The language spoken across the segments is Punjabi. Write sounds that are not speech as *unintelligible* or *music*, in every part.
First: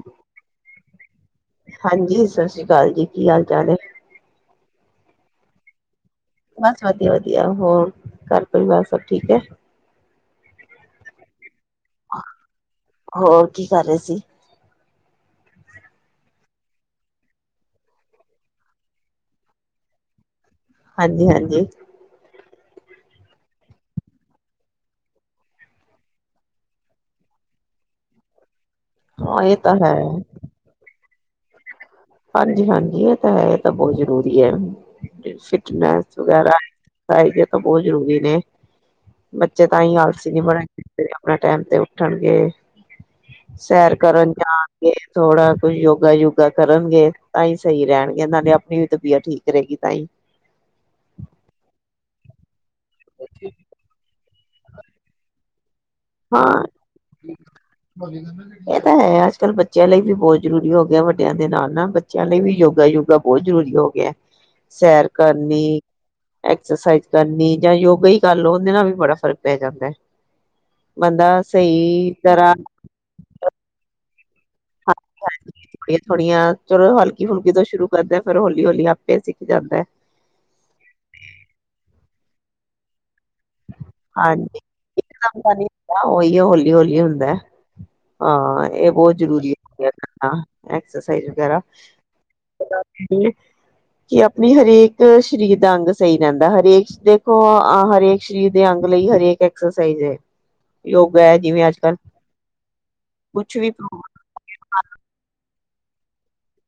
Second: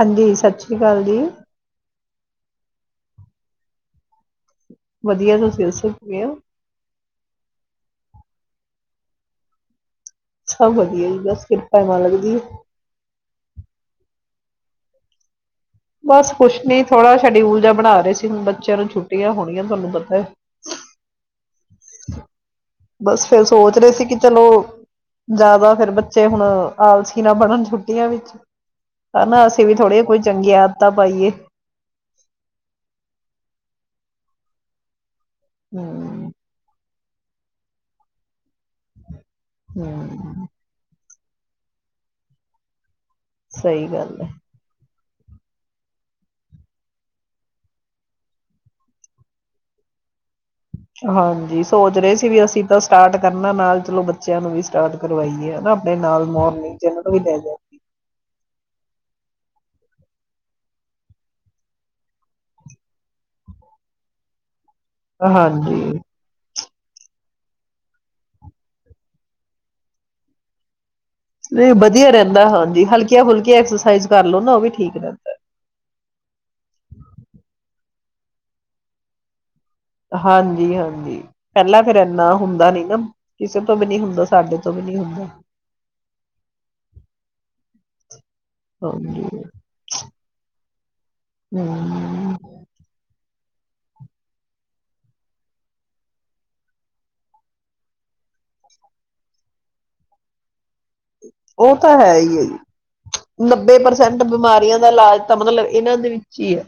ਹਾਂਜੀ, ਸਤਿ ਸ੍ਰੀ ਅਕਾਲ ਜੀ। ਹਾਂਜੀ ਸਤਿ ਸ਼੍ਰੀ ਅਕਾਲ ਜੀ, ਕੀ ਹਾਲ ਚਾਲ ਏ। ਵਧੀਆ, ਤੁਸੀਂ ਦਸੋ ਕਿਵੇਂ ਹੋ? ਬਸ ਵਧੀਆ-ਵਧੀਆ ਹੋਰ ਘਰ ਪਰਿਵਾਰ ਸਭ ਠੀਕ ਹੈ? ਸਭ ਵਧੀਆ ਜੀ ਬੱਸ ਕਿਰ ਹੋਰ ਕੀ ਕਰ ਰਹੇ ਸੀ? ਬਸ ਕੁੱਛ ਨੀ ਥੋੜਾ ਸ਼ਡਿਊਲ ਜਾ ਬਣਾ ਰਹੇ ਸੀ, ਹੁਣ ਬੱਚਿਆਂ ਨੂੰ ਛੁੱਟੀਆਂ ਹੋਣੀਆਂ ਤੁਹਾਨੂੰ ਪਤਾ। ਹਾਂਜੀ-ਹਾਂਜੀ। ਬਸ ਫਿਰ ਸੋਚ ਰਹੇ ਸੀ ਕਿ ਚਲੋ ਜਿਆਦਾ ਫੇਰ ਬੱਚੇ ਹੁਣ ਆਲਸੀ ਨਾ ਬਣਨ ਛੁੱਟੀਆਂ ਵਿੱਚ। ਹਾਂ ਹੇਨਾ, ਇਹ ਅਸੀਂ ਵੀ ਤਾਂ ਹੈ ਥੋੜੇ ਕੋਈ ਚੰਗੇ ਆਦਤਾ ਪਾਈਏ। ਹਾਂਜੀ ਹਾਂਜੀ, ਇਹ ਤਾਂ ਹੈ ਇਹ ਤਾਂ ਬਹੁਤ ਜ਼ਰੂਰੀ ਏ। ਫਿਟਨੈਸ ਹਮ ਵਗੈਰਾ। *unintelligible* ਤਾਂ ਬਹੁਤ ਜ਼ਰੂਰੀ ਨੇ। ਬੱਚੇ ਤਾਂ ਹੀ ਆਲਸੀ ਨੀ ਹਮ ਬਣਨਗੇ। ਆਪਣਾ ਟੈਮ ਤੇ ਉੱਠਣਗੇ। ਸਹੀ ਸੈਰ ਗੱਲ ਹੈ ਕਰਨ ਜਾਨ ਥੋੜਾ ਕੋਈ ਯੋਗਾ ਯੁੱਗਾ ਕਰ ਕਰਨਗੇ ਤਾਂ ਹੀ ਸਹੀ ਰੇਣਗੇ ਇਹਨਾਂ ਦੀ ਆਪਣੀ ਵੀ ਤਬੀਅਤ ਠੀਕ ਰਹੇਗੀ ਤਾਂ ਹੀ। ਹਾਂਜੀ ਸੋਚ ਰਹੇ ਵੀ ਅਸੀਂ ਬਸ ਸਟਾਰਟ ਕਰਨਾ ਨਾਲ ਚਲੋ ਬੱਚੇ ਤੇ ਇਹਨੂੰ ਵੀ ਸਟਾਰਟ ਕਰਵਾਈਏ ਹਨਾਂ। ਹਾਂ *unintelligible* ਇਹ ਤਾਂ ਹੈ। ਕੱਲ੍ਹ ਬੱਚਿਆਂ ਲਈ ਵੀ ਬਹੁਤ ਜ਼ਰੂਰੀ ਹੋ ਗਿਆ, ਵੱਡਿਆਂ ਦੇ ਨਾਲ ਨਾ ਬੱਚਿਆਂ ਲਈ ਵੀ ਯੋਗਾ, ਯੋਗਾ ਬਹੁਤ ਜ਼ਰੂਰੀ ਹੋ ਗਿਆ। ਸੈਰ ਕਰਨੀ। ਹਾਂਜੀ ਐਕਸਰਸਾਈਜ਼ ਕਰਨੀ ਜਾਂ ਯੋਗਾ ਹੀ ਕਰ ਲਓ, ਉਹਦੇ ਨਾਲ ਵੀ ਬੜਾ ਫ਼ਰਕ ਪੈ ਜਾਂਦਾ ਹੈ। ਬੰਦਾ ਨਹੀਂ ਵਧੀਆ ਸਹੀ ਰਹਿੰਦਾ, ਤਰ੍ਹਾਂ ਹਾਂਜੀ ਹਲਕੀਆਂ ਫੁਲਕੀਆਂ ਐਕਸਰਸਾਈਜ਼ ਕਰ ਲੋ। ਨਾ ਉਹ ਵੀ ਹ ਠੀਕ ਰਹਿੰਦਾ। ਇਹ ਥੋੜੀਆਂ ਚਲੋ ਹਲਕੀ ਫੁਲਕੀ ਤੋਂ ਸ਼ੁਰੂ ਕਰਦੇ ਫਿਰ ਹੌਲੀ ਹੌਲੀ ਆਪੇ ਸੀ। ਹਾਂਜੀ ਹਾਂਜੀ ਪਹਿਲਾਂ ਫ਼ਿਰ ਇਨ੍ਹਾਂ ਹੁੰਦਾ ਨੀ ਨਾ ਕਿਸ ਹਾਂਜੀ ਮ ਹੁੰਦਾਂ ਨੀ ਹੁੰ ਉਹੀ ਹੈ ਹੌਲੀ ਹੌਲੀ ਹੁੰਦਾ। ਹਾਂ ਇਹ ਬਹੁਤ ਹਾਂਜੀ ਜ਼ਰੂਰੀ ਹੈਣਾ ਹਾਂ। ਐਕਸਰਸਾਈਜ਼ ਵਗੈਰਾ, ਹਮ ਬੰਦਾ ਕੀ ਕਰੇ। ਕਿ ਆਪਣੀ ਹਰੇਕ ਸਰੀਰ ਦਾ ਅੰਗ ਸਹੀ ਰਹਿੰਦਾ, ਹਰੇਕ ਦੇਖੋ ਹਰੇਕ ਸਰੀਰ ਦੇ ਅੰਗ ਲਈ ਹਰੇਕ ਐਕਸਰਸਾਈਜ਼ ਹੈ। ਯੋਗਾ ਹੈ ਜਿਵੇਂ ਉਹ ਅੱਜ ਤਾਂ ਕੱਲ ਹੈ ਹੀ ਹੈ ਜੀ। ਕੁਛ ਵੀ ਨੱਬੇ ਪ੍ਰਸੈਂਟ ਬਿਮਾਰੀਆਂ ਦਾ ਇਲਾਜ ਤਾਂ ਮਤਲਬ ਇਹਨਾਂ ਦੇ ਵਿੱਚ ਹੀ ਹੈ।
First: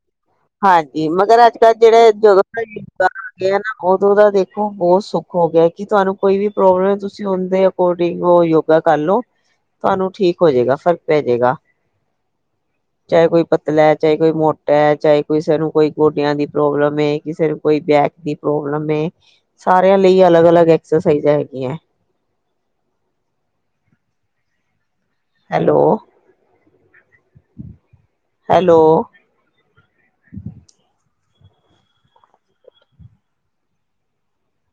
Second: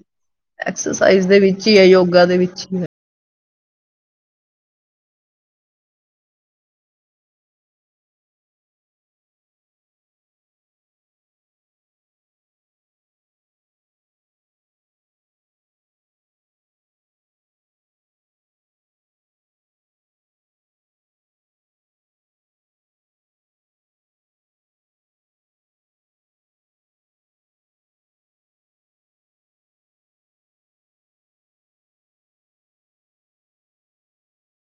ਹਾਂਜੀ ਐਕਸਰਸਾਈਜ਼ ਦੇ ਮਗਰ ਅੱਜ ਵਿੱਚ ਕੱਲ੍ਹ ਹੀ ਹੈ ਜਿਹੜੇ ਦੇ ਯੋਗਾ ਵਿੱਚ ਹੀ ਨਾ ਉਦੋਂ ਦਾ ਦੇਖੋ ਬਹੁਤ ਸੁੱਖ ਹੋ ਗਿਆ, ਕਿ ਤੁਹਾਨੂੰ ਕੋਈ ਵੀ ਪ੍ਰੋਬਲਮ ਤੁਸੀਂ ਉਹਦੇ ਅਕੋਰਡਿੰਗ ਉਹ ਯੋਗਾ ਕਰਲੋ, ਤੁਹਾਨੂੰ ਠੀਕ ਹੋ ਜਾਏਗਾ, ਫ਼ਰਕ ਪੈ ਜਾਏਗਾ, ਕੋਈ ਪਤਲਾ ਚਾਹੇ ਕੋਈ ਮੋਟਾ ਹੈ, ਚਾਹੇ ਕਿਸੇ ਨੂੰ ਕੋਈ ਗੋਡਿਆਂ ਦੀ ਪ੍ਰੋਬਲਮ ਹੈ, ਕਿਸੇ ਨੂੰ ਕੋਈ ਬੈਕ ਦੀ ਪ੍ਰੋਬਲਮ ਹੈ, ਸਾਰਿਆਂ ਲਈ ਅਲੱਗ ਅਲੱਗ ਐਕਸਰਸਾਈਜ਼ ਹੈਗੀਆਂ। ਹੈਲੋ। ਹੈਲੋ।